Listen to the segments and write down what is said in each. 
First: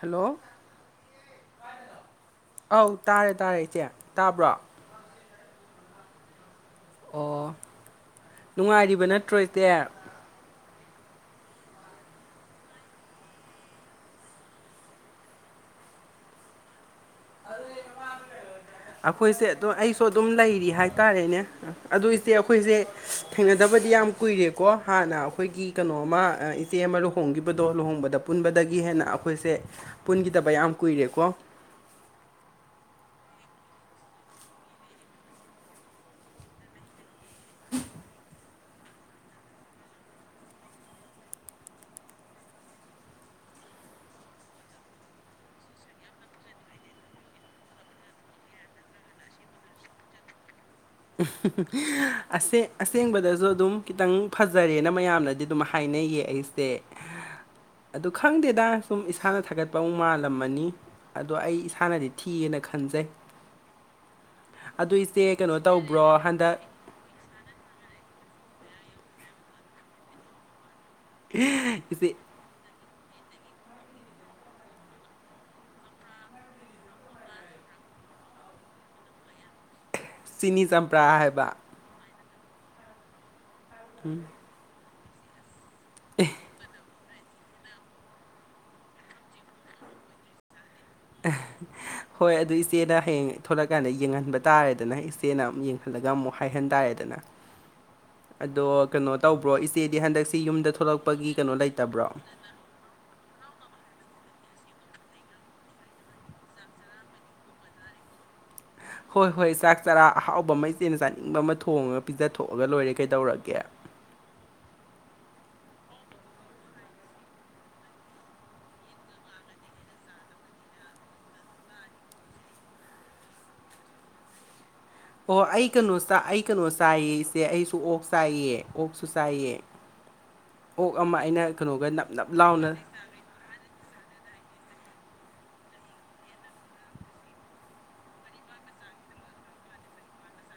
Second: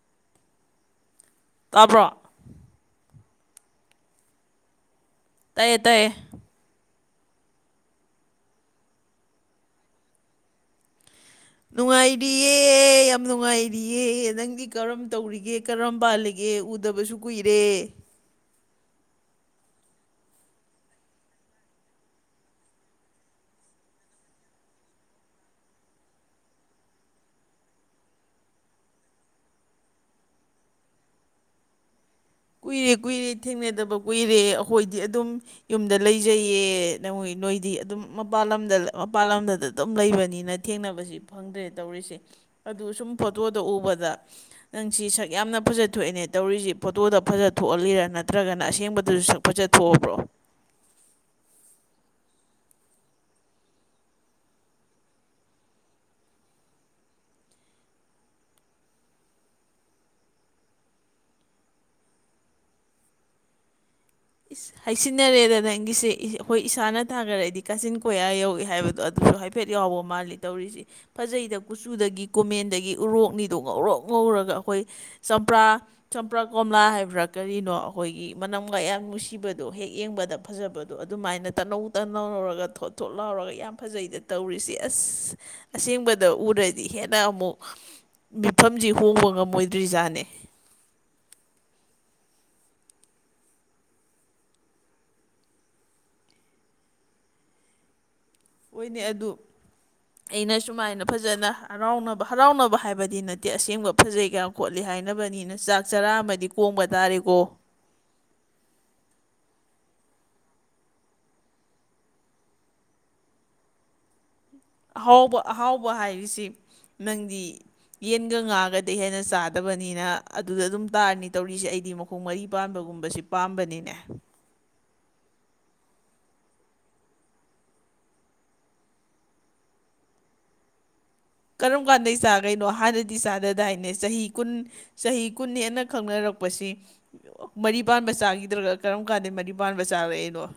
hello ꯇꯥꯕꯔꯣ ꯑꯧ ꯇꯥꯔꯦ ꯇꯥꯔꯦ ꯏꯆꯦ ꯇꯥꯕ꯭ꯔꯣ ꯇꯌꯦ ꯇꯌꯦ ꯑꯣ ꯅꯨꯡꯉꯥꯏꯔꯤꯕ ꯅꯠꯇ꯭ꯔꯣ ꯏꯆꯦ ꯅꯨꯡꯉꯥꯏꯔꯤꯌꯦ ꯌꯥꯝ ꯅꯨꯡꯉꯥꯏꯔꯤꯌꯦ ꯅꯪꯗꯤ ꯀꯔꯝ ꯇꯧꯔꯤꯒꯦ ꯀꯔꯝ ꯄꯥꯜꯂꯤꯒꯦ ꯎꯗꯕꯁꯨ ꯀꯨꯏꯔꯦ ꯑꯩꯈꯣꯏꯁꯦ ꯑꯗꯨꯝ ꯑꯩꯁꯨ ꯑꯗꯨꯝ ꯂꯩꯔꯤ ꯍꯥꯏꯇꯥꯔꯦꯅꯦ ꯑꯗꯨ ꯏꯆꯦ ꯑꯩꯈꯣꯏꯁꯦ ꯊꯦꯡꯅꯗꯕꯗꯤ ꯌꯥꯝ ꯀꯨꯏꯔꯦꯀꯣ ꯍꯥꯟꯅ ꯑꯩꯈꯣꯏꯒꯤ ꯀꯩꯅꯣꯃ ꯏꯆꯦ ꯑꯃ ꯂꯨꯍꯣꯡꯈꯤꯕꯗꯣ ꯂꯨꯍꯣꯡꯕꯗ ꯄꯨꯟꯕꯗꯒꯤ ꯍꯦꯟꯅ ꯑꯩꯈꯣꯏꯁꯦ ꯄꯨꯟꯈꯤꯗꯕ ꯌꯥꯝ ꯀꯨꯏꯔꯦꯀꯣ ꯀꯨꯏꯔꯦ ꯀꯨꯏꯔꯦ ꯊꯦꯡꯅꯗꯕ ꯀꯨꯏꯔꯦ ꯑꯩꯈꯣꯏꯗꯤ ꯑꯗꯨꯝ ꯌꯨꯝꯗ ꯂꯩꯖꯩꯌꯦ ꯅꯪꯏ ꯅꯣꯏꯗꯤ ꯑꯗꯨꯝ ꯃꯄꯥꯜ ꯂꯝꯗ ꯃꯄꯥꯥꯟ ꯂꯝꯗꯗ ꯑꯗꯨꯝ ꯂꯩꯕꯅꯤꯅ ꯊꯦꯡꯅꯕꯁꯤ ꯐꯪꯗ꯭ꯔꯦ ꯇꯧꯔꯤꯁꯦ ꯑꯗꯨ ꯁꯨꯝ ꯐꯣꯇꯣꯗ ꯎꯕꯗ ꯅꯪ ꯁꯤ ꯁꯛ ꯌꯥꯝꯅ ꯐꯖꯊꯑꯦꯅꯦ ꯇꯧꯔꯤꯁꯤ ꯐꯣꯇꯣꯗ ꯐꯖ ꯊꯣꯛꯍꯜꯂꯤꯔꯥ ꯅꯠꯇ꯭ꯔꯒꯅ ꯑꯁꯦꯡꯕꯗꯨꯁꯨ ꯁꯛ ꯐꯖ ꯊꯣꯛꯑꯕ꯭ꯔꯣ [unintelligible] ꯑꯁꯦꯡꯕꯗꯁꯨ ꯑꯗꯨꯝ ꯈꯤꯇꯪ ꯐꯖꯔꯦꯅ ꯃꯌꯥꯝꯅꯗꯤ ꯑꯗꯨꯝ ꯍꯥꯏꯅꯩꯌꯦ ꯑꯩꯁꯦ [inaudible] ꯑꯗꯨ ꯈꯪꯗꯦꯗ ꯁꯨꯝ ꯏꯁꯥꯅ ꯊꯥꯒꯠꯄ ꯑꯃꯨꯛ ꯃꯥꯜꯂꯝꯃꯅꯤ ꯑꯗꯣ ꯑꯩ ꯏꯁꯥꯅꯗꯤ ꯊꯤꯑꯦꯅ ꯈꯟꯖꯩ ꯑꯗꯨ ꯏꯆꯦ ꯍꯩꯆꯟꯅꯔꯦꯗ ꯀꯩꯅꯣ ꯅꯪꯒꯤꯁꯦ ꯇꯧꯕ꯭ꯔꯣ ꯑꯦ ꯍꯟꯗꯛ ꯑꯩꯈꯣꯏ ꯏꯁꯥꯅ ꯊꯥꯒꯡꯔꯗꯤ ꯀꯥꯆꯤꯟ ꯀꯣꯏꯌꯥ ꯌꯧꯏ ꯍꯥꯏꯕꯗꯣ ꯑꯗꯨꯁꯨ ꯍꯥꯏꯐꯦꯠ ꯌꯥꯎꯕ ꯃꯥꯜꯂꯤ ꯇꯧꯔꯤꯁꯤ ꯐꯖꯩꯗ ꯏꯆꯦ ꯀꯨꯆꯨꯗꯒꯤ ꯀꯣꯃꯦꯟꯗꯒꯤ ꯎꯔꯣꯛꯅꯤꯗꯣ ꯉꯧꯔꯣꯛ ꯉꯧꯔꯒ ꯑꯩꯈꯣꯏ ꯆꯝꯄ꯭ꯔꯥ ꯆꯝꯄ꯭ꯔꯥ ꯀꯣꯝꯂꯥ ꯍꯥꯏꯕ꯭ꯔꯥ ꯀꯔꯤꯅꯣ ꯑꯩꯈꯣꯏꯒꯤ ꯃꯅꯝꯒ ꯌꯥꯝ ꯅꯨꯡꯁꯤꯕꯗꯣ ꯍꯦꯛ ꯌꯦꯡꯕꯗ ꯆꯤꯅꯤ ꯐꯖꯕꯗꯣ ꯆꯝꯄ꯭ꯔꯥ ꯑꯗꯨꯃꯥꯏꯅ ꯍꯥꯏꯕ ꯇꯅꯧ ꯇꯅꯧ ꯂꯧꯧꯔꯒ ꯊꯣꯠ ꯊꯣꯠ ꯂꯥꯎꯔꯒ ꯌꯥꯝ ꯐꯖꯩꯗ ꯇꯧꯔꯤꯁꯤ ꯑꯁ ꯑꯁꯦꯡꯕꯗ ꯎꯗ꯭ꯔꯗꯤ ꯍꯦꯟꯅ ꯅ ꯑꯃꯨꯛ ꯃꯤꯐꯝꯁꯤ ꯍꯣꯡꯕ ꯉꯝꯃꯣꯏꯗ꯭ꯔꯤꯖꯥꯠꯅꯦ [unintelligible] ꯍꯣꯏ ꯑꯗꯨ ꯏꯆꯦꯅ ꯍꯌꯦꯡ ꯊꯣꯛꯂꯛꯀꯥꯟꯗ ꯌꯦꯡꯍꯟꯕ ꯇꯥꯔꯦꯗꯅ ꯏꯆꯦꯅ ꯑꯃꯨꯛ ꯌꯦꯡꯍꯜꯂꯒ ꯑꯃꯨꯛ ꯍꯥꯏꯍꯟ ꯇꯥꯔꯦꯗꯅ [inaudible] ꯑꯗꯣ ꯑꯣꯏꯅꯧ ꯀꯩꯅꯣ ꯑꯗꯨ ꯇꯧꯕ꯭ꯔꯣ ꯏꯆꯦꯗꯤ ꯍꯟꯗꯛꯁꯤ ꯑꯩꯅ ꯌꯨꯝꯗ ꯁꯨꯃꯥꯏꯅ ꯊꯣꯛꯂꯛꯄꯒꯤ ꯐꯖꯅ ꯀꯩꯅꯣ ꯂꯩꯇꯕ꯭ꯔꯣ ꯍꯔꯥꯎꯅꯕ ꯍꯔꯥꯎꯅꯕ ꯍꯥꯏꯕꯗꯤ ꯅꯠꯇꯦ ꯤ ꯑꯁꯦꯡꯕ ꯐꯖꯩ ꯈꯣꯠꯂꯤ ꯍꯥꯏꯅꯕꯅꯤꯅ ꯆꯥꯛ ꯆꯔꯥ ꯑꯃꯗꯤ ꯀꯣꯡꯕ ꯇꯥꯔꯦꯀꯣ ꯍꯣꯏ ꯍꯣꯏ ꯆꯥꯛ ꯆꯔꯥ ꯑꯍꯥꯎꯕ ꯑꯃ ꯏꯆꯦꯅ ꯆꯥꯅꯤꯡꯕ ꯑꯃ ꯊꯣꯡꯉꯒ ꯄꯤꯖꯊꯣꯛꯑꯒ ꯂꯣꯏꯔꯦ ꯀꯩꯗꯧꯔꯒꯦ ꯑꯍꯥꯎꯕ ꯑꯍꯥꯎꯕ ꯍꯥꯏꯔꯤꯁꯤ ꯅꯪꯗꯤ ꯌꯦꯟꯒ ꯉꯥꯒꯗꯤ ꯍꯦꯟꯅ ꯆꯥꯗꯕꯅꯤꯅ ꯑꯗꯨꯗ ꯑꯗꯨꯝ ꯇꯥꯔꯅꯤ ꯇꯧꯔꯤꯁꯦ ꯑꯩꯗꯤ ꯃꯈꯣꯡ ꯈꯣꯡ ꯃꯔꯤ ꯄꯥꯟꯕꯒꯨꯝꯕꯁꯤ ꯄꯥꯝꯕꯅꯤꯅꯦ ꯑꯣ ꯑꯩ ꯀꯩꯅꯣ ꯑꯩ ꯀꯩꯅꯣ ꯆꯥꯏꯌꯦ ꯏꯁꯦ ꯑꯩꯁꯨ ꯑꯣꯛ ꯆꯥꯏꯌꯦ ꯑꯣꯛꯁꯨ ꯆꯥꯏꯑ [inaudible] ꯑꯣꯛ ꯑꯃ ꯑꯩꯅ ꯀꯩꯅꯣꯒ ꯅꯞ ꯅꯞ ꯂꯥꯎꯅ ꯗꯤ ꯆꯥꯗꯗꯥꯏꯅꯦ ꯆꯍꯤ ꯀꯨꯟ ꯆꯍꯤ ꯀꯨꯟꯅꯦꯅ ꯈꯪꯅꯔꯛꯄꯁꯤ ꯃꯔꯤ ꯄꯥꯟꯕ ꯆꯥꯈꯤꯗ꯭ꯔꯒ ꯀꯔꯝ ꯀꯥꯟꯗ ꯃꯔꯤ ꯄꯥꯟꯕ ꯆꯥꯔꯛꯑꯏꯅꯣ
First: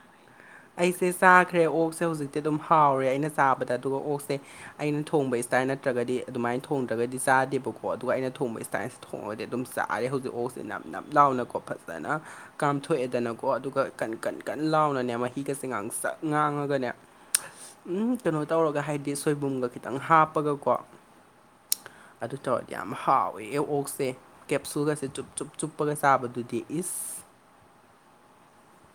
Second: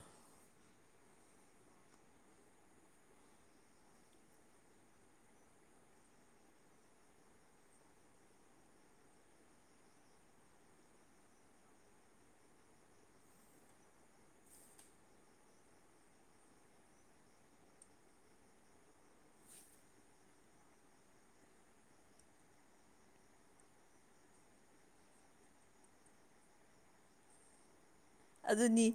ꯑꯩꯁꯦ ꯆꯥꯈ꯭ꯔꯦ ꯑꯣꯛꯁꯦ ꯍꯧꯖꯤꯛꯇꯤ ꯑꯗꯨꯝ ꯍꯥꯎꯔꯦ ꯑꯩꯅ ꯆꯥꯕꯗ ꯑꯗꯨꯒ ꯑꯣꯛꯁꯦ ꯑꯩꯅ ꯊꯣꯡꯕ ꯏꯁꯇꯥꯏꯜ ꯅꯠꯇ꯭ꯔꯒꯗꯤ ꯑꯗꯨꯃꯥꯏꯅ ꯊꯣꯡꯗ꯭ꯔꯒꯗꯤ ꯆꯥꯗꯦꯕꯀꯣ ꯑꯗꯨꯒ ꯑꯩꯅ ꯊꯣꯡꯕ ꯏꯁꯇꯥꯏꯜ ꯊꯣꯡꯉꯗꯤ ꯑꯗꯨꯝ ꯆꯥꯛꯔꯦ ꯍꯧꯖꯤꯛ ꯍꯧꯍꯁꯤꯦ ꯅꯞ ꯅꯞ ꯂꯥꯎꯅꯀꯣ ꯐꯖꯅ ꯀꯥꯝꯊꯣꯛꯑꯦꯗꯅꯀꯣ ꯑꯗꯨꯒ ꯀꯟ ꯀꯟ ꯀꯟ ꯂꯥꯎꯅꯅꯦ ꯃꯍꯩ ꯃꯤꯠꯒꯁꯦ ꯉꯥꯡꯁꯪ ꯉꯥꯡꯒꯅꯦ ꯎꯝ ꯀꯩꯅꯣ ꯇꯧꯔꯒ ꯍꯥꯏꯗꯤ ꯁꯣꯏꯕꯨꯝꯒ ꯈꯤꯇꯪ ꯍꯥꯞꯄꯒꯀꯣ ꯑꯗꯨ ꯇꯧꯔꯗꯤ ꯌꯥꯝ ꯍꯥꯎꯋꯦ ꯑꯦ ꯑꯣꯛꯁꯦ ꯀꯦꯞꯁꯨꯜꯒꯁꯦ ꯆꯨꯞ ꯆꯨꯞ ꯆꯨꯞꯄꯒ ꯆꯥꯕꯗꯨꯗꯤ ꯏꯁ ꯑꯗꯨꯅꯤ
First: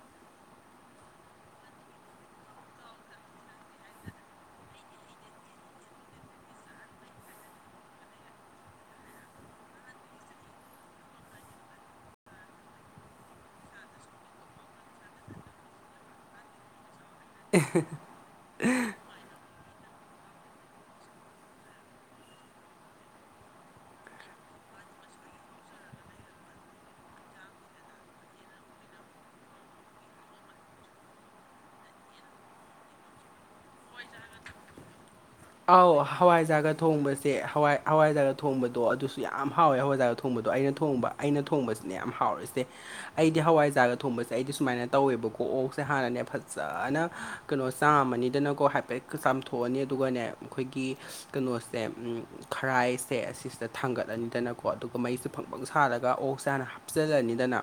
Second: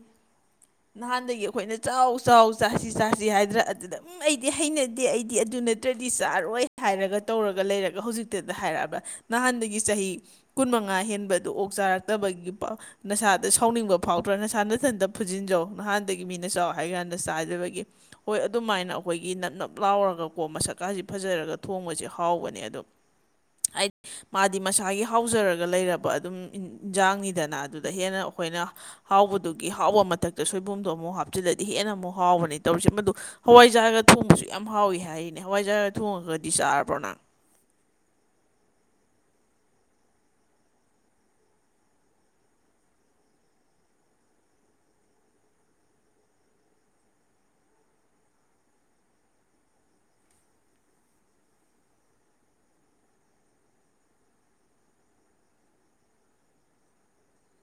ꯅꯍꯥꯟꯗꯒꯤ ꯑꯩꯈꯣꯏꯅ ꯆꯥꯎ ꯆꯥꯎ ꯆꯥꯁꯤ ꯆꯥꯁꯤ ꯍꯥꯏꯗ꯭ꯔꯥ ꯑꯗꯨꯗ ꯎꯝ ꯑꯩꯗꯤ ꯍꯩꯅꯗꯦ ꯑꯩꯗꯤ ꯑꯗꯨꯅꯇꯦ ꯑꯗꯨꯗꯤ ꯆꯥꯔꯣꯏ ꯍꯥꯏꯔꯒ ꯇꯧꯔꯒ ꯂꯩꯔꯒ ꯍꯧꯖꯤꯛꯇꯗ ꯍꯥꯏꯔꯛꯑꯒ ꯅꯍꯥꯟꯗꯒꯤ ꯆꯍꯤ ꯀꯨꯟ ꯃꯉꯥ ꯍꯦꯟꯕꯗꯨ ꯑꯣꯛ ꯆꯥꯔꯛꯇꯕꯒꯤ ꯅꯁꯥꯗ ꯁꯥꯎꯅꯤꯡꯕ ꯐꯥꯎꯗ꯭ꯔꯣ ꯅꯁꯥ ꯅꯊꯟꯗ ꯐꯨꯖꯤꯟꯖꯧ ꯅꯍꯥꯟꯗꯒꯤ ꯃꯤꯅ ꯆꯥꯎ ꯍꯥꯏ ꯀꯥꯟꯗ ꯆꯥꯗꯕꯒꯤ ꯍꯣꯏ ꯑꯗꯨꯃꯥꯏꯅ ꯑꯩꯈꯣꯏꯒꯤ ꯅꯞ ꯅꯞ ꯂꯥꯎꯔꯒꯀꯣ ꯃꯁꯛꯀꯥꯁꯦ ꯐꯖꯔꯒ ꯊꯣꯡꯕꯁꯤꯦ ꯍꯥꯎꯕꯅꯦ ꯑꯗꯣ ꯑꯥꯏꯗ ꯃꯥꯗꯤ ꯃꯁꯥꯒꯤ ꯍꯥꯎꯖꯔꯒ ꯂꯩꯔꯕ ꯑꯗꯨꯝ ꯏꯟꯖꯥꯡꯅꯤꯗꯅ ꯑꯗꯨꯗ ꯍꯦꯟꯅ ꯑꯩꯈꯣꯏꯅ ꯍꯥꯎꯕꯗꯨꯒꯤ ꯍꯥꯎꯕ ꯃꯊꯛꯇ ꯁꯣꯏꯕꯨꯝꯗꯣ ꯑꯃꯨꯛ ꯍꯥꯞꯆꯤꯜꯂꯗꯤ ꯍꯦꯟꯅ ꯑꯃꯨꯛ ꯍꯥꯎꯕꯅꯦ ꯇꯧꯔꯤꯁꯦ ꯃꯗꯨ ꯍꯋꯥꯏꯖꯥꯒ ꯊꯣꯡꯕꯁꯨ ꯌꯥꯝ ꯍꯥꯎꯏꯤ ꯍꯥꯏ ꯑꯥꯎ ꯍꯋꯥꯏꯖꯥꯒ ꯊꯣꯡꯕꯁꯦ ꯍꯋꯥꯏ ꯍꯋꯥꯏꯖꯔꯒ ꯊꯣꯡꯕꯗꯣ ꯑꯗꯨꯁꯨ ꯌꯥꯝ ꯍꯥꯎꯋꯦ ꯍꯋꯥꯏꯖꯔꯒ ꯊꯣꯡꯕꯗꯣ ꯑꯩꯅ ꯊꯣꯡꯕ ꯑꯩꯅ ꯊꯣꯡꯕꯁꯤꯅ ꯌꯥꯝ ꯍꯥꯎꯋꯁꯦ ꯑꯩꯗꯤ ꯍꯋꯥꯏꯖꯥꯔꯒ ꯊꯣꯡꯕꯁꯦ ꯑꯩꯗꯤ ꯁꯨꯃꯥꯏꯅ ꯇꯧꯋꯦꯕꯀꯣꯛ ꯑꯣꯛꯁꯦ ꯍꯥꯟꯅꯅꯦ ꯐꯖꯅ ꯀꯩꯅꯣ ꯆꯥꯝꯃꯅꯤꯗꯅꯀꯣ ꯍꯥꯏꯐꯦꯠ ꯆꯥꯝꯊꯣꯛꯑꯅꯤ ꯑꯗꯨꯒꯅꯦ ꯑꯩꯈꯣꯏꯒꯤ ꯀꯩꯅꯣꯁꯦ ꯈꯔꯥꯏꯁꯦ ꯑꯁꯤꯁꯤꯗ ꯊꯥꯡꯒꯠꯂꯅꯤꯗꯅꯀꯣ ꯑꯗꯨꯒ ꯃꯩꯁꯦ ꯐꯪꯐꯪ ꯁꯥꯔꯒ ꯑꯣꯛ ꯁꯦ ꯍꯥꯟꯅ ꯍ ꯆꯜꯂꯅꯤꯗꯅꯅꯥ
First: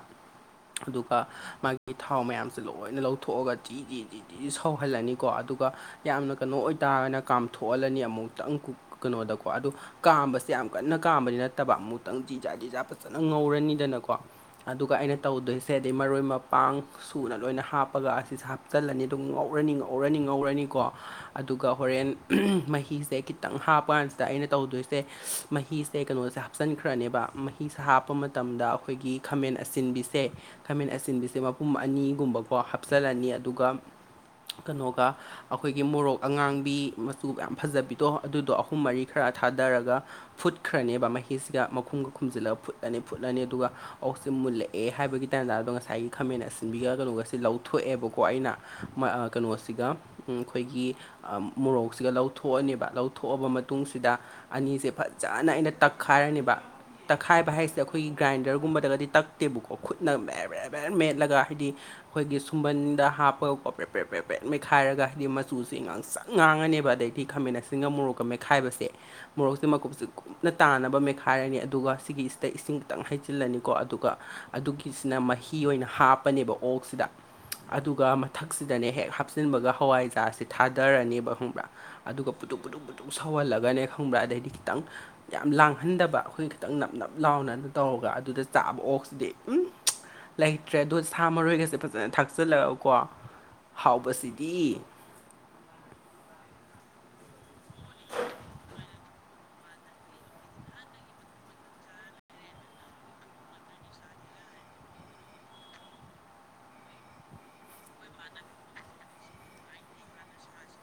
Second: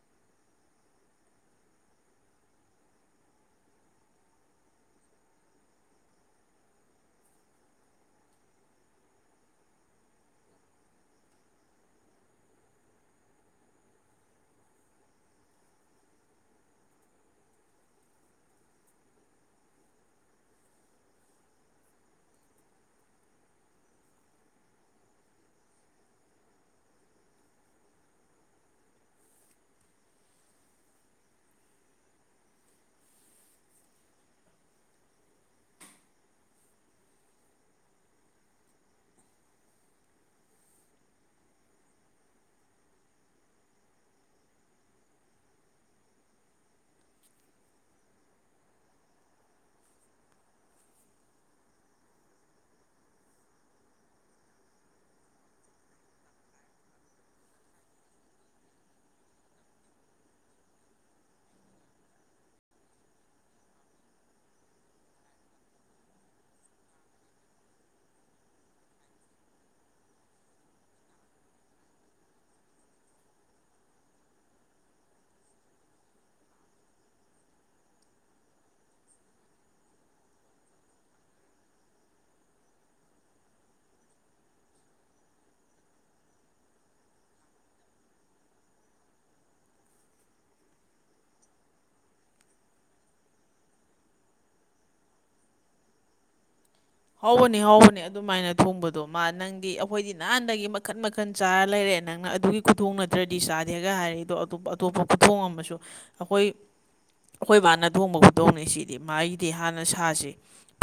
ꯑꯗꯨꯒ ꯃꯥꯒꯤ ꯊꯥꯎ ꯃꯌꯥꯝꯁꯦ ꯂꯣꯏꯅ ꯂꯧꯊꯣꯛꯑꯒ ꯒꯤ ꯒꯤ ꯒꯤ ꯒꯤ ꯁꯧꯍꯜꯂꯅꯤ ꯀꯣ ꯑꯗꯨꯒ ꯌꯥꯝꯅ ꯀꯩꯅꯣ ꯑꯣꯏꯇꯥꯔꯅ ꯀꯥꯝꯊꯣꯛꯍꯜꯂꯅꯤ ꯑꯃꯨꯛꯇꯪ ꯀꯩꯅꯣꯗꯀꯣ ꯑꯗꯨ ꯀꯥꯝꯕꯁꯦ ꯌꯥꯝ ꯀꯟꯅ ꯀꯥꯝꯕꯗꯤ ꯅꯠꯇꯕ ꯑꯃꯨꯛꯇꯪ ꯖꯤꯖꯥ ꯖꯤꯖꯥ ꯐꯖꯅ ꯉꯧꯔꯅꯤꯗꯅꯀꯣ ꯑꯗꯨꯒ ꯑꯩꯅ ꯇꯧꯗꯣꯏꯁꯦ ꯑꯗꯩ ꯃꯔꯣꯏ ꯃꯄꯥꯡ ꯁꯨꯅ ꯂꯣꯏꯅ ꯍꯥꯞꯄꯒ ꯑꯁꯤꯁꯦ ꯍꯥꯞꯆꯜꯂꯅꯤ ꯑꯗꯨꯝ ꯉꯧꯔꯅꯤ ꯉꯧꯔꯅꯤ ꯉꯧꯔꯅꯤꯀꯣ ꯑꯗꯨꯒ ꯍꯣꯔꯦꯟ ꯃꯍꯤꯁꯦ ꯈꯤꯇꯪ ꯍꯥꯞꯄ ꯀꯥꯟꯁꯤꯗ ꯑꯩꯅ ꯇꯧꯗꯣꯏꯁꯦ ꯃꯍꯤꯁꯦ ꯀꯩꯅꯣꯁꯦ ꯍꯥꯞꯆꯤꯟꯈ꯭ꯔꯅꯦꯕ ꯃꯍꯤꯁꯥ ꯍꯥꯞꯄ ꯃꯇꯝꯗ ꯑꯩꯈꯣꯏꯒꯤ ꯈꯥꯃꯦꯟ ꯑꯁꯤꯟꯕꯤꯁꯦ ꯈꯥꯃꯦꯟ ꯑꯁꯤꯟꯕꯤꯁꯦ ꯃꯄꯨꯝ ꯑꯅꯤꯒꯨꯝꯕꯀꯣ ꯍꯥꯞꯆꯤꯜꯂꯅꯤ ꯑꯗꯨꯒ ꯀꯩꯅꯣꯒ ꯑꯩꯈꯣꯏꯒꯤ ꯃꯣꯔꯣꯛ ꯑꯉꯥꯡꯕꯤ ꯃꯆꯨꯒ ꯌꯥꯝ ꯐꯖꯕꯤꯗꯣ ꯑꯗꯨꯗꯣ ꯑꯍꯨꯝ ꯃꯔꯤ ꯈꯔ ꯊꯥꯗꯔꯒ ꯐꯨꯠꯈ꯭ꯔꯅꯦꯕ ꯃꯍꯤꯁꯤꯒ ꯃꯈꯨꯝꯒ ꯈꯨꯝꯖꯤꯜꯂꯒ ꯐꯨꯠꯂꯅꯤ ꯐꯨꯠꯂꯅꯤ ꯑꯗꯨꯒ ꯑꯣꯛꯁꯤ ꯃꯨꯜꯂꯦ ꯑꯦ ꯍꯥꯏꯕꯒꯤ ꯇꯥꯏꯖ ꯑꯗꯣ ꯉꯁꯥꯏꯒꯤ ꯈꯥꯃꯦꯟ ꯑꯁꯤꯟꯕꯤꯒ ꯀꯩꯅꯣꯒ ꯁꯤ ꯂꯧꯊꯣꯛꯑꯦꯕꯀꯣ ꯑꯩꯅ ꯃꯣꯏ ꯑ ꯀꯩꯅꯣꯁꯤꯒ ꯑꯩꯈꯣꯏꯒꯤ ꯃꯣꯔꯣꯛꯁꯤꯒ ꯂꯧꯊꯣꯛꯑꯅꯦꯕ ꯂꯧ ꯊꯣꯛꯣꯛꯑꯕ ꯃꯇꯨꯡꯁꯤꯗ ꯑꯅꯤꯁꯦ ꯐꯖꯅ ꯑꯩꯅ ꯇꯛꯈꯥꯏꯔꯅꯦꯕ ꯇꯛꯈꯥꯏꯕ ꯍꯥꯏꯁꯦ ꯑꯩꯈꯣꯏꯒꯤ ꯒ꯭ꯔꯥꯏꯟꯗꯔꯒꯨꯝꯕꯗꯒꯗꯤ ꯇꯛꯇꯦꯕꯀꯣ ꯈꯨꯠꯅꯦꯦ ꯕꯦ ꯃꯦꯠꯂꯒ ꯍꯥꯏꯗꯤ ꯑꯩꯈꯣꯏꯒꯤ ꯁꯨꯝꯕꯟꯗ ꯍꯥꯞꯄꯒꯀꯤ ꯄꯦꯄꯔꯠ ꯄꯦꯄꯔꯦꯠ ꯃꯩꯈꯥꯏꯔꯒ ꯍꯥꯏꯗꯤ ꯃꯆꯨꯁꯤ ꯉꯥꯡꯁ ꯆꯥꯏ ꯉꯥꯡꯉꯅꯦꯕ ꯑꯗꯩꯗꯤ ꯈꯥꯃꯦꯟ ꯑꯁꯤꯟꯒ ꯃꯣꯔꯣꯛ ꯀꯃꯦꯛꯈꯥꯏꯕꯁꯦ ꯃꯣꯔꯣꯛꯁꯦ ꯃꯀꯨꯞꯁꯦ ꯅ ꯇꯥꯅꯕ ꯃꯦꯠꯈꯥꯏꯔꯅꯤ ꯑꯗꯨꯒ ꯁꯤꯒꯤꯁꯤꯗ ꯏꯁꯤꯡ ꯈꯤꯇꯪ ꯍꯩꯖꯤꯜꯂꯅꯤꯀꯣ ꯑꯗꯨꯒ ꯑꯗꯨꯒꯤꯁꯤꯅ ꯃꯍꯤ ꯑꯣꯏꯅ ꯍꯥꯞꯄꯅꯦꯕ ꯑꯣꯛꯁꯤꯗ ꯑꯗꯨꯒ ꯃꯊꯛꯁꯤꯗꯅꯦ ꯍꯦꯛ ꯍꯥꯞꯆꯤꯟꯕꯒ ꯍꯋꯥꯏꯖꯥꯔꯥꯁ ꯊꯥꯗꯔꯅꯤꯕ ꯈꯪꯕ꯭ꯔꯥ ꯑꯗꯨꯒ ꯄꯨꯠꯇꯛ ꯄꯨꯛ ꯄꯨꯇꯛ ꯁꯧꯍꯜꯂꯒꯅꯦ ꯈꯪꯕ꯭ꯔꯥ ꯑꯗꯩꯗꯤ ꯈꯤꯇꯪ ꯌꯥꯝ ꯂꯥꯡꯍꯟꯗꯕ ꯑꯩꯈꯣꯏ ꯈꯤꯇꯪ ꯅꯞ ꯅꯞ ꯂꯥꯎꯅꯅ ꯇꯧꯔꯒ ꯑꯗꯨꯗ ꯆꯥꯕ ꯑꯣꯛꯁꯤꯗꯤ ꯎ ꯂꯩꯇ꯭ꯔꯦ ꯑꯗꯣ ꯁꯥ ꯃꯔꯣꯏꯒꯁꯦ ꯐꯖꯅ ꯊꯥꯛꯆꯤꯜꯂꯒꯀꯣ ꯍꯥꯎꯕꯁꯤꯗꯤ ꯍꯥꯎꯕꯅꯦ ꯍꯥꯎꯕꯅꯦ ꯑꯗꯨꯃꯥꯏꯅ ꯊꯣꯡꯕꯗꯣ ꯃꯥ ꯅꯪꯒꯤ ꯑꯩꯈꯣꯏꯗꯤ ꯅꯍꯥꯟꯗꯒꯤ ꯃꯈꯟ ꯃꯈꯜ ꯀꯟ ꯆꯥꯔ ꯂꯩꯔꯛꯑꯦ ꯅꯪꯅ ꯑꯗꯨꯒꯤ ꯈꯨꯊꯣꯡ ꯅꯠꯇ꯭ꯔꯗꯤ ꯆꯥꯗꯦꯒ ꯍꯥꯏꯔ ꯑꯗꯣꯇꯣꯞ ꯑꯇꯣꯞꯄ ꯈꯨꯊꯣꯡ ꯑꯃꯁꯨ ꯑꯈꯣꯏ ꯑꯩꯈꯣꯏ ꯕꯥꯅ ꯊꯣꯡꯕ ꯈꯨꯗꯣꯡꯅꯤ ꯁꯤꯗꯤ ꯃꯥꯒꯤꯗꯤ ꯍꯥꯟꯅ ꯁꯥꯁꯤ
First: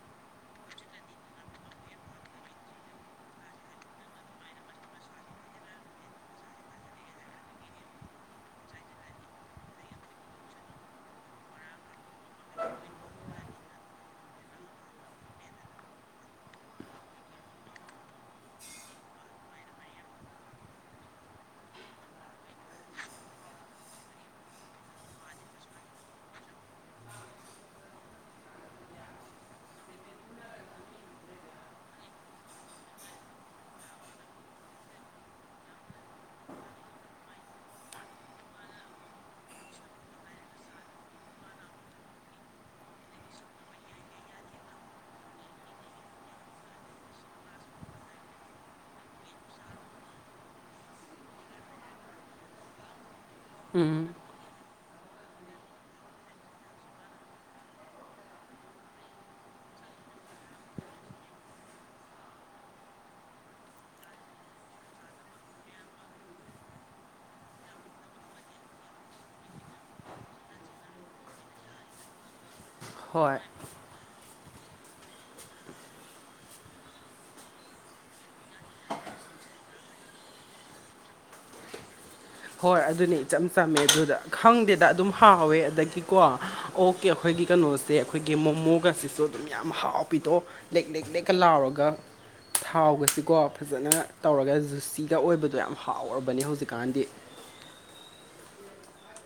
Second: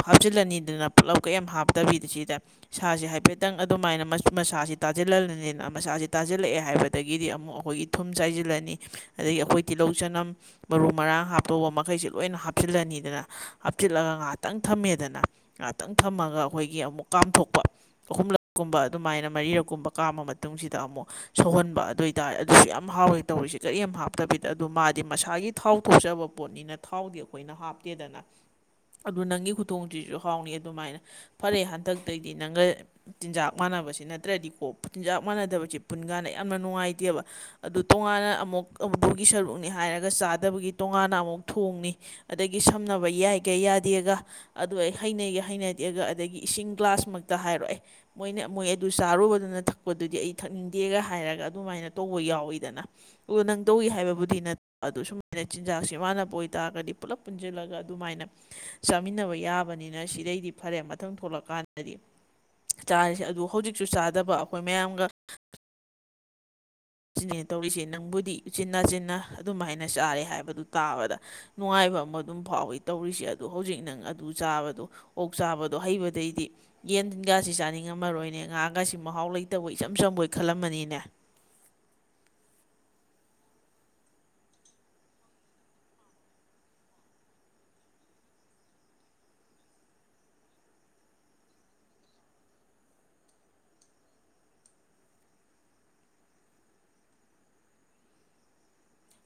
ꯍꯥꯞꯆꯤꯜꯂꯅꯤꯗꯅ ꯄꯨꯠꯂꯞ ꯀꯩꯌꯥꯝ ꯍꯥꯞꯇꯕꯤꯗ ꯁꯤꯗ ꯁꯥꯁꯤꯦ ꯍꯥꯏꯐꯦꯠꯇꯪ ꯑꯗꯨꯃꯥꯏꯅ ꯃꯁꯁꯤ ꯇꯥꯁꯤꯜꯍꯜꯂꯅꯤꯅ ꯃꯁꯥꯁꯤ ꯇꯥꯁꯤꯜꯂꯛꯑꯦ ꯍꯥꯏꯕꯗꯒꯤꯗꯤ ꯑꯃꯨꯛ ꯑꯩꯈꯣꯏꯒꯤ ꯊꯨꯝ ꯆꯥꯏꯖꯤꯜꯂꯅꯤ ꯑꯗꯒꯤ ꯑꯩꯈꯣꯏ ꯇꯤꯜꯍꯧ ꯆꯅꯝ ꯃꯔꯨ ꯃꯔꯥꯡ ꯍꯥꯞꯇꯧꯕ ꯃꯈꯩꯁꯦ ꯂꯣꯏꯅ ꯍꯥꯞꯆꯤꯜꯂꯅꯤꯗꯅ ꯍꯥꯞꯆꯤꯜꯂꯒ ꯉꯥꯏꯍꯥꯛꯇꯪ ꯊꯝꯃꯦꯗꯅ ꯉꯥꯏꯍꯥꯛꯇꯪ ꯊꯝꯃꯒ ꯑꯩꯈꯣꯏꯒꯤ ꯑꯃꯨꯛ ꯀꯥꯝꯊꯣꯛꯄ ꯑꯍꯨꯝꯂꯛꯀꯨꯝꯕ ꯑꯗꯨꯃꯥꯏꯅ ꯃꯔꯤꯔꯛꯀꯨꯝꯕ ꯀꯥꯃ ꯃꯇꯨꯡꯁꯤꯗ ꯑꯃꯨꯛ ꯁꯧꯍꯟꯕ ꯑꯗꯨ ꯑꯣꯏꯇꯥꯔꯦ ꯑꯗꯨꯁꯨ ꯌꯥꯝ ꯍꯥꯎꯋꯤ ꯇꯧꯔꯤꯁꯦ ꯀꯔꯤꯝ ꯍꯥꯞꯇꯕꯤꯗ ꯑꯗꯨ ꯃꯥꯗꯤ ꯃꯁꯥꯒꯤ ꯊꯥꯎ ꯊꯣꯛꯆꯕ ꯄꯣꯠꯅꯤꯅ ꯊꯥꯎꯗꯤ ꯑꯩꯈꯣꯏꯅ ꯍꯥꯞꯇꯦꯗꯅ ꯑꯗꯨ ꯅꯪꯒꯤ ꯈꯨꯊꯣꯡꯁꯤꯁꯨ ꯍꯥꯎꯅꯤ ꯑꯗꯨꯃꯥꯏꯅ ꯐꯔꯦ ꯍꯟꯗꯛꯇꯒꯤꯗꯤ ꯅꯪꯒ ꯆꯤꯟꯖꯥꯛ ꯃꯥꯟꯅꯕꯁꯤ ꯅꯠꯇ꯭ꯔꯗꯤꯀꯣ ꯆꯤꯟꯖꯥꯛ ꯃꯥꯟꯅꯗꯁ ꯄꯨꯟ ꯀꯥꯟꯗ ꯌꯥꯝꯅ ꯅꯨꯡꯉꯥꯏꯇꯦꯕ ꯑꯗꯨ ꯇꯣꯉꯥꯟꯅ ꯑꯃꯨꯛ ꯑꯗꯨꯒꯤ ꯁꯔꯨꯛꯅꯤ ꯍꯥꯏꯔꯒ ꯆꯥꯗꯕꯒꯤ ꯇꯣꯉꯥꯟꯅ ꯑꯃꯨꯛ ꯊꯣꯡꯅꯤ ꯑꯗꯒꯤ ꯁꯝꯅꯕ ꯌꯥꯏꯒ ꯌꯥꯗꯦꯒ ꯑꯗꯨ ꯑꯩ ꯍꯩꯅꯩꯒ ꯍꯩꯅꯗꯦꯒ ꯑꯗꯒꯤ ꯏꯁꯤꯡ ꯒ꯭ꯂꯥꯁꯃꯛꯇ ꯍꯥꯏꯔꯛꯑꯦ ꯃꯣꯏꯅ ꯃꯣꯏ ꯑꯗꯨ ꯆꯥꯔꯨꯕꯗꯨꯅ ꯊꯛꯄꯗꯨꯗꯤ ꯑꯩ ꯊꯛꯅꯤꯡꯗꯦꯒ ꯍꯥꯏꯔꯒ ꯑꯗꯨꯃꯥꯏꯅ ꯇꯧꯕ ꯌꯥꯎꯋꯤꯗꯅ ꯑꯣ ꯅꯪ ꯇꯧꯏꯤ ꯎꯝ ꯍꯥꯏꯕꯕꯨꯗꯤ ꯅꯠꯇꯦ ꯑꯗꯨ ꯁꯨꯃꯥꯏꯅ ꯆꯤꯟꯖꯥꯛꯁꯤꯦ ꯃꯥꯟꯅꯕ ꯑꯣꯏꯇꯥꯔꯒꯗꯤ ꯄꯨꯂꯞ ꯄꯨꯟꯁꯤꯜꯂꯒ ꯑꯗꯨꯃꯥꯏꯅ ꯆꯥꯃꯤꯟꯅꯕ ꯌꯥꯕꯅꯤꯅ ꯁꯤꯗꯩꯗꯤ ꯐꯔꯦ ꯃꯊꯪ ꯊꯣꯛꯂꯛꯀꯥꯟꯗꯗꯤ ꯆꯥꯔꯤꯁꯦ ꯑꯗꯨ ꯍꯧꯖꯤꯛꯁꯨ ꯆꯥꯗꯕ ꯑꯩꯈꯣꯏ ꯃꯌꯥꯝꯒ ꯁꯤꯅꯦ ꯇꯧꯔꯤꯁꯦ ꯅꯪꯕꯨꯗꯤꯆꯤꯟꯅ ꯆꯤꯟꯅ ꯑꯗꯨꯝ ꯍꯥꯏꯅ ꯆꯥꯔꯦ ꯍꯥꯏꯕꯗꯨ ꯇꯥꯕꯗ ꯅꯨꯡꯉꯥꯏꯕ ꯑꯃ ꯑꯗꯨꯝ ꯐꯥꯎꯏꯤ ꯇꯧꯔꯤꯁꯦ ꯍꯣꯏ ꯑꯗꯨ ꯍꯧꯖꯤꯛ ꯅꯪ ꯑꯣꯛ ꯆꯥꯕꯗꯣ ꯑꯣꯛ ꯆꯥꯕꯗꯣ ꯍꯩꯕꯗꯩꯗꯤ ꯌꯦꯟ ꯒꯁꯤ ꯆꯥꯅꯤꯡꯉꯝꯃꯔꯣꯏꯅꯦ ꯉꯥꯒꯁꯤ ꯃꯍꯥꯎ ꯂꯩꯇꯕ ꯏꯆꯝ ꯆꯝꯕꯣꯏ ꯈꯜꯂꯝꯃꯅꯤꯅꯦ ꯍꯣꯏ ꯑꯗꯨꯅꯤ ꯏꯆꯝ ꯆꯝꯃꯦ ꯑꯗꯨꯗ ꯈꯪꯗꯦꯗ ꯑꯗꯨꯝ ꯍꯥꯎꯋꯦ ꯑꯗꯒꯤꯀꯣ ꯑꯣꯀꯤ ꯑꯩꯈꯣꯏꯒꯤ ꯀꯩꯅꯣꯁꯦ ꯑꯩꯈꯣꯏꯒꯤ ꯃꯣꯃꯣꯒꯁꯤꯁꯨ ꯑꯗꯨꯝ ꯌꯥꯝ ꯍꯥꯎ ꯄꯤꯗꯣ ꯂꯦꯛ ꯂꯦꯛ ꯂꯦꯛꯀ ꯂꯥꯎꯔꯒ ꯊꯥꯎꯒꯁꯤꯀꯣ ꯐꯖꯅ ꯇꯧꯔꯒ ꯖꯨꯁꯤꯗ ꯑꯣꯏꯕꯗꯣ ꯌꯥꯝ ꯍꯥꯎꯔꯕꯅꯤ ꯍꯧꯖꯤꯛꯀꯥꯟꯗꯤ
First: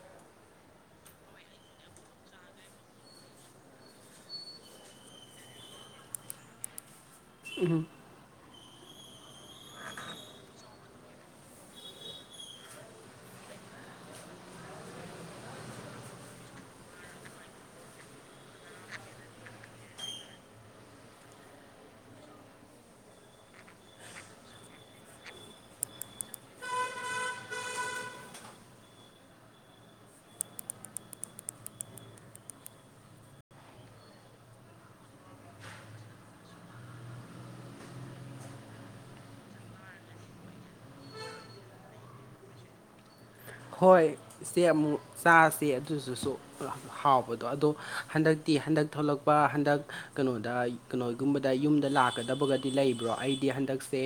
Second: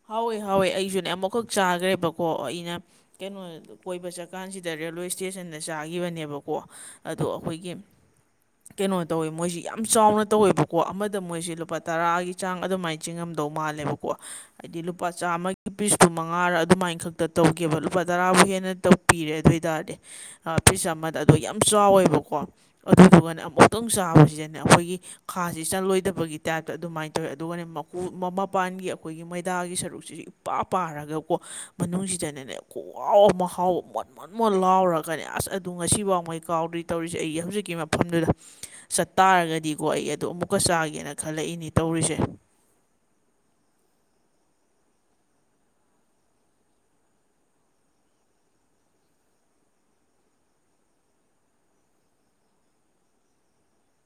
ꯍꯥꯎꯋꯦ ꯍꯥꯎꯋꯦ ꯑꯩꯁꯨꯅꯦ ꯑꯃꯨꯛꯈꯛ ꯆꯥꯈ꯭ꯔꯦꯕꯀꯣ ꯑꯩꯅ ꯀꯩꯅꯣ ꯀꯣꯏꯕ ꯆꯠꯀꯥꯟꯁꯤꯗ ꯔꯦꯜꯋꯦ ꯏꯁꯇꯦꯁꯟꯗ ꯆꯥꯈꯤꯕꯅꯦꯕꯀꯣ ꯑꯗꯣ ꯑꯩꯈꯣꯏꯒꯤ ꯀꯩꯅꯣ ꯇꯧꯋꯦ ꯃꯣꯏꯁꯤ ꯌꯥꯝ ꯆꯥꯎꯅ ꯇꯧꯋꯦꯕꯀꯣ ꯑꯃꯗ ꯃꯣꯏꯁꯤ ꯂꯨꯄꯥ ꯇꯔꯥꯒꯤ ꯆꯥꯡ ꯑꯗꯨꯃꯥꯏꯅ ꯆꯤꯡꯉꯝꯗꯧ ꯃꯥꯜꯂꯦꯕꯀꯣ ꯀꯋꯥ ꯍꯥꯏꯗꯤ ꯂꯨꯄꯥ ꯆꯥꯝꯃꯒꯤ ꯄꯤꯁꯄꯨ ꯃꯉꯥꯔꯥ ꯑꯗꯨꯃꯥꯏꯅ ꯈꯛꯇ ꯇꯧꯒꯦꯕ ꯂꯨꯄꯥ ꯇꯔꯥꯕꯨ ꯍꯦꯟꯅꯧ ꯄꯤꯔꯦ ꯑꯗꯨ ꯑꯣꯏ ꯇꯔꯗꯤ ꯄꯤꯁ ꯑꯃꯗ ꯑꯗꯣ ꯌꯥꯝ ꯆꯥꯎꯋꯦꯕꯀꯣ ꯑꯗꯨꯗꯨꯒꯅ ꯑꯃꯨꯛꯇꯪ ꯆꯥꯕꯁꯤꯖꯟꯅ ꯑꯩꯈꯣꯏꯒꯤ ꯈꯥꯁꯤ ꯆꯜꯂꯣꯏꯗꯕꯒꯤ ꯇꯥꯏꯞꯇ ꯑꯗꯨꯃꯥꯏꯅ ꯇꯧꯋꯤ ꯑꯗꯨꯒ ꯃꯄꯥꯟꯒꯤ ꯑꯩꯈꯣꯏꯒꯤ ꯍꯗꯥꯒꯤ ꯁꯔꯨꯛꯁꯤꯁꯨ ꯏꯄꯥ ꯄꯥꯔꯒ ꯀꯣ ꯃꯅꯨꯡꯁꯤꯗꯅꯦꯅꯦ ꯈꯣꯡꯒꯥꯎ ꯑꯃ ꯍꯥꯎꯕ ꯃꯣꯠ ꯃꯣꯟ ꯃꯣꯟ ꯂꯥꯎꯔ ꯀꯥꯟꯅꯤ ꯑꯁ ꯑꯗꯨ ꯉꯁꯤꯐꯥꯎꯉꯩ ꯀꯥꯎꯗ꯭ꯔꯤ ꯇꯧꯔꯤꯁꯦ ꯑꯩꯒꯤ ꯍꯧꯖꯤꯛꯀꯤ ꯃꯐꯝꯗꯨꯗ ꯆꯠꯇꯥꯔꯒꯗꯤꯀꯣ ꯑꯩ ꯑꯗꯨꯗ ꯑꯃꯨꯛꯀ ꯆꯥꯒꯦꯅ ꯈꯜꯂꯛꯏꯅꯦ ꯇꯧꯔꯤꯁꯦ ꯍꯣꯏ ꯏꯆꯦ ꯑꯃꯨꯛ ꯆꯥꯁꯦ ꯑꯗꯨꯗꯨꯁꯨ ꯍꯥꯎꯕꯗꯣ ꯑꯗꯣ ꯍꯟꯗꯛꯇꯤ ꯍꯟꯗꯛ ꯊꯂꯛꯄ ꯍꯟꯗꯛ ꯀꯩꯅꯣꯗ ꯀꯩꯅꯣꯒꯨꯝꯕꯗ ꯌꯨꯝꯗ ꯂꯥꯛꯀꯗꯕꯒꯗꯤ ꯂꯩꯕ꯭ꯔꯣ ꯑꯩꯗꯤ ꯍꯟꯗꯛꯁꯦ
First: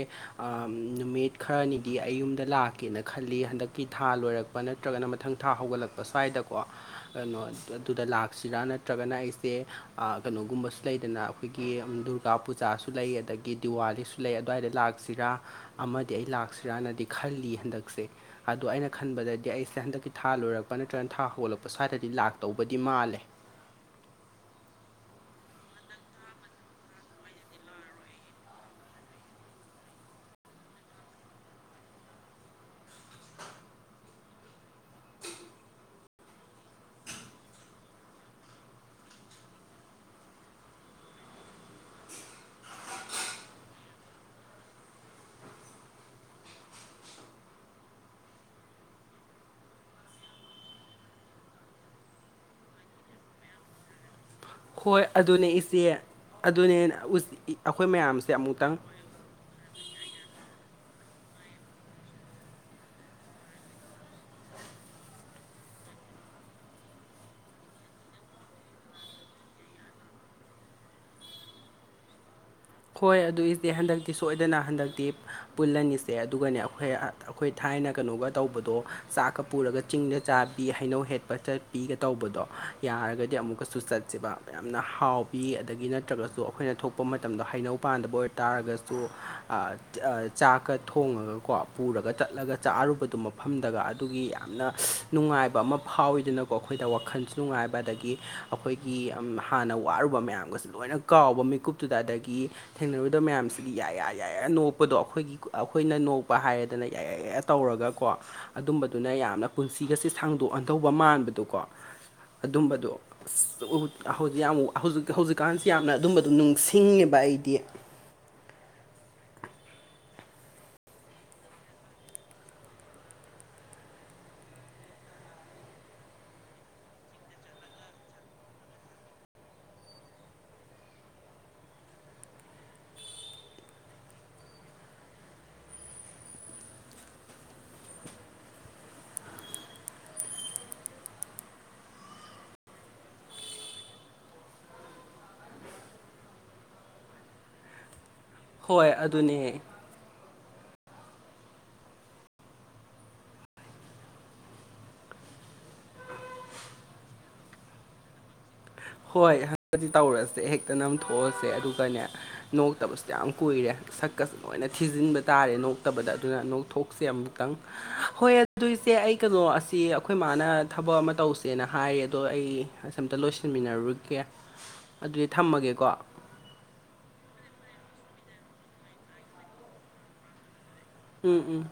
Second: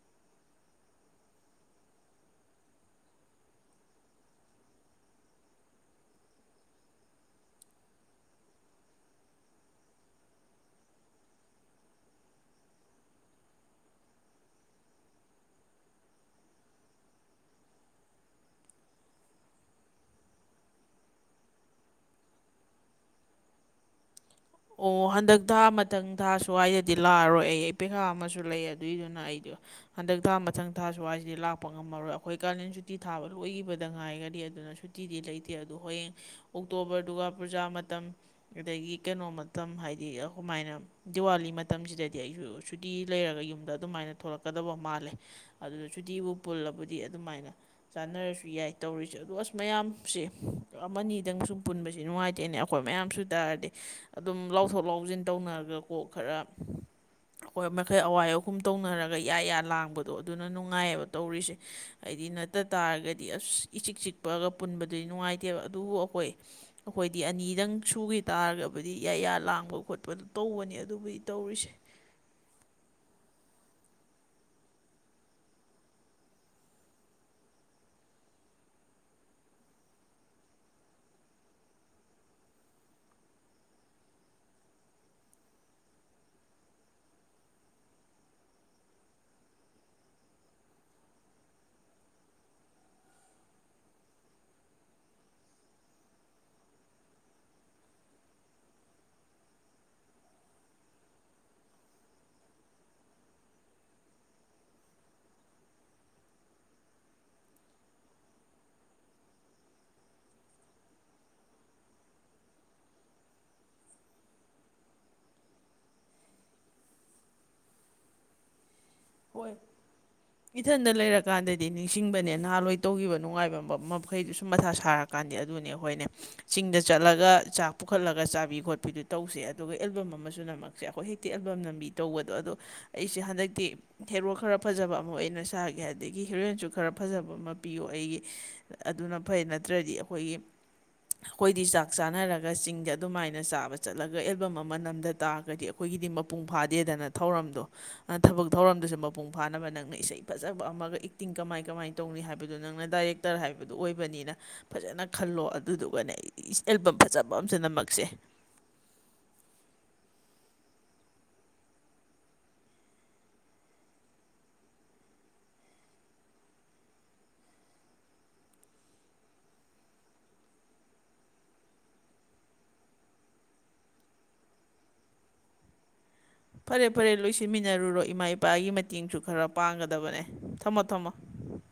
ꯅꯨꯃꯤꯠ ꯈꯔꯅꯤꯗꯤ ꯑꯩꯌꯨꯝꯗ ꯂꯥꯛꯀꯦꯅ ꯈꯜꯂꯤ ꯍꯟꯗꯛꯀꯤ ꯊ ꯊꯥ ꯂꯣꯏꯔꯛꯄ ꯅꯠꯇ꯭ꯔꯒꯅ ꯃꯊꯪ ꯊꯥ ꯍꯧꯒꯠꯂꯛꯄ ꯁ꯭ꯋꯥꯏꯗꯀꯣ ꯀꯩꯅꯣ ꯑꯗꯨꯗ ꯂꯥꯛꯁꯤꯔꯥ ꯅꯠꯇ꯭ꯔꯒꯅ ꯑꯩꯁꯦ ꯀꯩꯅꯣꯒꯨꯝꯕꯁꯨ ꯂꯩꯗꯅ ꯑꯩꯈꯣꯏꯒꯤ ꯗꯨꯔꯒꯥ ꯄꯨꯖꯥꯁꯨ ꯂꯩ ꯑꯗꯒꯤ ꯗꯤꯋꯥꯂꯤꯁꯨ ꯂꯩ ꯑꯗꯨꯋꯥꯏꯗ ꯂꯥꯛꯁꯤꯔꯥ ꯑꯃꯗꯤ ꯑꯩ ꯂꯥꯛꯁꯤꯔꯥꯅꯗꯤ ꯈꯜꯂꯤꯌꯦ ꯍꯟꯗꯛꯁꯦ ꯑꯗꯣ ꯑꯩꯅ ꯈꯟꯕꯗꯗꯤ ꯑꯩꯁꯦ ꯍꯟꯗꯛꯀꯤ ꯊꯥ ꯂꯣꯏꯔꯛꯄ ꯅꯠꯇ꯭ꯔꯒꯅ ꯊꯥ ꯍꯧꯒꯠꯂꯛꯄ ꯁ꯭ꯋꯥꯏꯗꯗꯤ ꯂꯥꯛꯇꯧꯕꯗꯤ ꯃꯥꯜꯂꯦ ꯑꯣ ꯍꯟꯗꯛ ꯊꯥ ꯃꯊꯪ ꯊꯥ ꯁ꯭ꯋꯥꯏꯗꯗꯤ ꯂꯥꯛꯑꯔꯣꯏ ꯑꯩ ꯑꯩ ꯄꯦꯈꯥ ꯑꯃꯁꯨ ꯂꯩ ꯑꯗꯨꯏꯗꯨꯅ ꯑꯩꯗꯣ ꯍꯟꯗꯛ ꯊꯥ ꯃꯊꯪ ꯊꯥ ꯁ꯭ꯋꯥꯏꯁꯤꯗꯤ ꯂꯥꯛꯄ ꯉ ꯑꯩꯈꯣꯏ ꯀꯥꯂꯦꯟ ꯁꯨꯇꯤ ꯊꯥꯕ ꯂꯣꯏꯈꯤꯕꯗ ꯉꯥꯏꯒꯔꯤ ꯑꯗꯨꯅ ꯁꯨꯇꯤꯗꯤ ꯂꯩꯇꯦ ꯑꯗꯨꯗꯣ ꯍꯌꯦꯡ ꯑꯣꯛꯇꯣꯕꯔ ꯗꯨꯒ ꯄꯨꯖꯥ ꯃꯇꯝ ꯑꯗꯒꯤ ꯀꯩꯅꯣ ꯃꯇꯝ ꯍꯥꯏꯗꯤ ꯑꯗꯨꯃꯥꯏꯅ ꯗꯤꯋꯥꯂꯤ ꯃꯇꯝꯁꯤꯗꯗꯤ ꯑꯩꯁꯨ ꯁꯨꯇꯤ ꯂꯩꯔꯒ ꯌꯨꯝꯗ ꯑꯗꯨꯃꯥꯏꯅ ꯊꯣꯛꯂꯛꯀꯗꯕ ꯃꯥꯜꯂꯦ ꯑꯗꯨꯗ ꯁꯨꯇꯤꯕꯨ ꯄꯨꯜꯂꯕꯨꯗꯤ ꯑꯗꯨꯃꯥꯏꯅ ꯆꯥꯟꯅꯔꯁꯨ ꯌꯥꯏ ꯇꯧꯔꯤꯁꯦ ꯑꯗꯣ ꯑꯁ ꯃꯌꯥꯝꯁꯦ ꯑꯃꯅꯤꯗꯪ ꯁꯨꯝ ꯄꯨꯟꯕꯁꯤ ꯅꯨꯡꯉꯥꯏꯇꯦꯅꯦ ꯑꯩꯈꯣꯏ ꯃꯌꯥꯝꯁꯨ ꯇꯥꯔꯗꯤ ꯑꯗꯨꯝ ꯂꯧ ꯆꯣꯊꯣꯛ ꯍꯣꯏ ꯂꯥꯎꯖꯤꯟ ꯑꯗꯨꯅꯦ ꯇꯧꯅꯔꯒ ꯏꯆꯦ ꯀꯣꯛ ꯈꯔ ꯑꯗꯨꯅꯦ ꯑꯩꯈꯣꯏ ꯃꯈꯩ ꯑꯋꯥꯏ ꯃꯌꯥꯝꯁꯦ ꯑꯍꯨꯝ ꯑꯃꯨꯛꯇꯪ ꯇꯧꯅꯔꯒ ꯏꯌꯥ ꯂꯥꯡꯕꯗ ꯑꯗꯣ ꯑꯗꯨꯅ ꯅꯨꯡꯉꯥꯏꯌꯦꯕ ꯇꯧꯔꯤꯁꯦ ꯍꯥꯏꯗꯤ ꯅꯠꯇ ꯇꯥꯔꯒꯗꯤ ꯑꯁ ꯏꯆꯤꯛ ꯆꯤꯛ ꯄꯛꯑꯒ ꯄꯨꯟꯕꯗꯨꯗꯤ ꯅꯨꯡꯉꯥꯏꯇꯦꯕ ꯑꯗꯨꯕꯨ ꯑꯩꯈꯣꯏ ꯑꯩꯈꯣꯏꯗꯤ ꯑꯅꯤꯗꯪ ꯁꯨꯈꯤ ꯇꯥꯔꯒ ꯍꯥꯏꯕꯗꯤ ꯏꯌꯥ ꯂꯥꯡꯕ ꯈꯣꯠꯄ ꯑꯗꯨ ꯇꯧꯕꯅꯤ ꯑꯗꯨꯕꯨꯗꯤ ꯇꯧꯔꯤꯁꯦ ꯍꯣꯏ ꯑꯗꯨꯏꯗꯤ ꯍꯟꯗꯛꯇꯤ ꯁꯣꯏꯗꯅ ꯍꯟꯗꯛꯇꯤ ꯄꯨꯜꯂꯅꯤꯁꯦ ꯑꯗꯨꯒꯅꯦ ꯑꯩꯈꯣꯏ ꯑꯩꯈꯣꯏ ꯊꯥꯏꯅ ꯀꯩꯅꯣꯒ ꯇꯧꯕꯗꯣ ꯆꯥꯛꯀ ꯄꯨꯔꯒ ꯆꯤꯡꯗ ꯆꯥꯕꯤ ꯍꯩꯅꯧ ꯍꯦꯠꯄ ꯆꯠ ꯄꯤꯒ ꯇꯧꯕꯗꯣ ꯌꯥꯔꯒꯗꯤ ꯑꯃꯨꯛꯀꯁꯨ ꯆꯠꯁꯦꯕ ꯌꯥꯝꯅ ꯍꯥꯎ ꯄꯤ ꯑꯗꯒꯤ ꯅꯠꯇ꯭ꯔꯒꯁꯨ ꯑꯩꯈꯣꯏꯅ ꯊꯣꯛ ꯍꯥꯞꯄ ꯃꯇꯝꯗꯣ ꯍꯩꯅꯧ ꯄꯥꯟꯗꯕ ꯑꯣꯏꯇꯥꯥꯔꯒꯁꯨ ꯆꯥꯛꯀ ꯊꯣꯡꯉꯒꯀꯣ ꯄꯨꯔꯒ ꯆꯠꯂꯒ ꯆꯥꯛꯔꯨꯕꯗꯨ ꯃꯐꯝꯗꯒ ꯑꯗꯨꯒꯤ ꯌꯥꯝꯅ ꯅꯨꯡꯉꯥꯏꯕ ꯑꯃ ꯐꯥꯎꯋꯤꯗꯅ ꯀꯣ ꯑꯩꯈꯣꯏꯗ ꯋꯥꯈꯜꯁꯨ ꯅꯨꯡꯉꯥꯏꯕ ꯑꯗꯒꯤ ꯑꯩꯈꯣꯏꯒꯤ ꯍꯥꯟꯅ ꯋꯥꯔꯨꯕ ꯃꯌꯥꯝꯒꯁꯨ ꯂꯣꯏꯅ ꯀꯥꯎꯕ ꯃꯤꯀꯨꯞꯇꯨꯗ ꯑꯗꯒꯤ ꯊꯦꯡꯅꯔꯨꯗꯕ ꯃꯌꯥꯝꯁꯤꯒꯤ ꯌꯥꯏꯌꯥ ꯌꯥꯏꯌꯥ ꯅꯣꯛꯄꯗꯣ ꯑꯩꯈꯣꯏꯒꯤ ꯑꯩꯈꯣꯏꯅ ꯅꯣꯛꯄ ꯍꯥꯏꯔꯦꯗꯅ ꯌꯥ ꯌꯥ ꯇꯧꯔꯒꯀꯣ ꯑꯗꯨꯝꯕꯗꯨꯅ ꯌꯥꯝꯅ ꯄꯨꯟꯁꯤꯒꯁꯦ ꯁꯥꯡꯗꯣꯛ ꯍꯟꯗꯧꯕ ꯃꯥꯟꯕꯗꯣꯀꯣ ꯑꯗꯨꯝꯕꯗꯣ ꯑꯁ ꯌꯥꯝ ꯍꯧꯖꯤꯛ ꯍꯧꯖꯤꯛꯀꯥꯟꯁꯦ ꯌꯥꯝꯅ ꯑꯗꯨꯝꯕꯗꯨ ꯅꯤꯡꯅꯨꯡꯁꯤꯡꯉꯦꯕ ꯑꯩꯗꯤ ꯍꯣꯏ ꯏꯊꯟꯗ ꯂꯩꯔꯀꯥꯟꯗꯗꯤ ꯅꯤꯡꯁꯤꯡꯕꯅꯦ ꯅꯍꯥꯋꯥꯢ ꯇꯧꯈꯤꯕ ꯅꯨꯡꯉꯥꯏꯕ ꯃꯈꯩꯗꯨ ꯁꯨꯝ ꯃꯊꯥ ꯁꯥꯔꯛ ꯀꯥꯟꯗꯦ ꯑꯗꯨꯅꯦ ꯑꯩꯈꯣꯏꯅꯦ ꯆꯤꯡꯗ ꯆꯠꯂꯒ ꯆꯥꯛ ꯄꯨꯈꯠꯂꯒ ꯆꯥꯕꯤ ꯈꯣꯠꯄꯤꯗꯨ ꯇꯧꯁꯦ ꯑꯗꯨꯒ ꯑꯦꯜꯕꯝ ꯑꯃꯁꯨ ꯁꯦ ꯑꯩꯈꯣꯏ ꯍꯦꯛꯇꯤ ꯑꯦꯜꯕꯝ ꯅꯝꯕꯤ ꯇꯧꯕꯗꯣ ꯑꯗꯣ ꯑꯩꯁꯦ ꯍꯟꯗꯛꯇꯤ ꯍꯦꯔꯣ ꯈꯔ ꯐꯖꯕ ꯑꯃ ꯑꯣꯏꯅ ꯁꯥꯒꯦ ꯑꯗꯒꯤ ꯍꯦꯔꯣꯏꯟꯁꯨ ꯈꯔ ꯐꯖꯕ ꯑꯃ ꯄꯤꯌꯣ ꯑꯩꯒꯤ ꯑꯗꯨꯅ ꯐꯩ ꯅꯠꯇ꯭ꯔꯗꯤ ꯑꯩꯈꯣꯏꯒꯤ ꯑꯩꯈꯣꯏꯗꯤ ꯆꯥꯛ ꯆꯥꯅꯔꯒ ꯆꯤꯡꯗ ꯑꯗꯨꯃꯥꯏꯅ ꯆꯥꯕ ꯆꯠꯂꯒ ꯑꯦꯜꯕꯝ ꯑꯃ ꯅꯝꯗ ꯇꯥꯔꯒꯗꯤ ꯑꯩꯈꯣꯏꯒꯤꯗꯤ ꯃꯄꯨꯡ ꯐꯥꯗꯦꯗꯅ ꯊꯧꯔꯝꯗꯣ ꯊꯕꯛ ꯍꯣꯏ ꯊꯧꯔꯝꯗꯨꯁꯨ ꯃꯄꯨꯡ ꯑꯗꯨꯅꯦꯍ ꯐꯥꯅꯕ ꯅꯪꯅ ꯏꯁꯩ ꯐꯖꯕ ꯑꯃꯒ ꯑꯦꯛꯇꯤꯡ ꯀꯃꯥꯏ ꯀꯃꯥꯏꯅ ꯇꯧꯅꯤ ꯍꯥꯏꯕꯗꯨ ꯅꯪꯅ ꯗꯥꯏꯔꯦꯛꯇꯔ ꯍꯥꯏꯕꯗꯨ ꯑꯣꯏꯕꯅꯤꯅ ꯐꯖꯅ ꯈꯜꯂꯣ ꯑꯗꯨꯗꯨꯒꯅꯦ ꯑꯦꯜꯕꯝ ꯐꯖꯕ ꯑꯃꯁꯨ ꯅꯝꯃꯛꯁꯦ ꯍꯣꯏ ꯍꯪꯗꯛꯗꯤ ꯇꯧꯔꯁꯦ ꯍꯦꯛꯇ ꯅꯝꯊꯣꯛꯑꯁꯦ ꯑꯗꯨꯒꯅꯦ ꯅꯣꯛꯇꯕꯁꯨ ꯌꯥꯝ ꯀꯨꯏꯔꯦ ꯁꯛꯀꯁꯨ ꯂꯣꯏꯅ ꯊꯤꯖꯤꯟꯕ ꯇꯥꯔꯦ ꯅꯣꯛꯇꯕꯗ ꯑꯗꯨꯅ ꯅꯣꯛꯊꯣꯛꯁꯦ ꯑꯃꯨꯛꯇꯪ ꯍꯣꯏ ꯑꯗꯨ ꯢꯁꯦ ꯑꯩ ꯀꯩꯅꯣ ꯑꯁꯤ ꯑꯩꯈꯣꯏ ꯃꯥꯅ ꯊꯕꯛ ꯑꯃ ꯇꯧꯁꯦꯅ ꯍꯥꯏꯔꯦ ꯑꯗꯣ ꯑꯩ ꯑꯁ ꯑꯝꯇ ꯂꯣꯏꯁꯤꯟꯃꯤꯟꯅꯔꯨꯒꯦ ꯑꯗꯨꯗꯤ ꯊꯝꯃꯒꯦꯀꯣ ꯐꯔꯦ ꯐꯔꯦ ꯂꯣꯏꯁꯤꯟꯃꯤꯟꯅꯔꯨꯔꯣ ꯏꯃꯥ ꯏꯄꯥꯒꯤ ꯃꯇꯦꯡꯁꯨ ꯈꯔ ꯄꯥꯡꯒꯗꯕꯅꯦ ꯊꯝꯃꯣ ꯊꯝꯃꯣ ꯎꯝ ꯎꯝ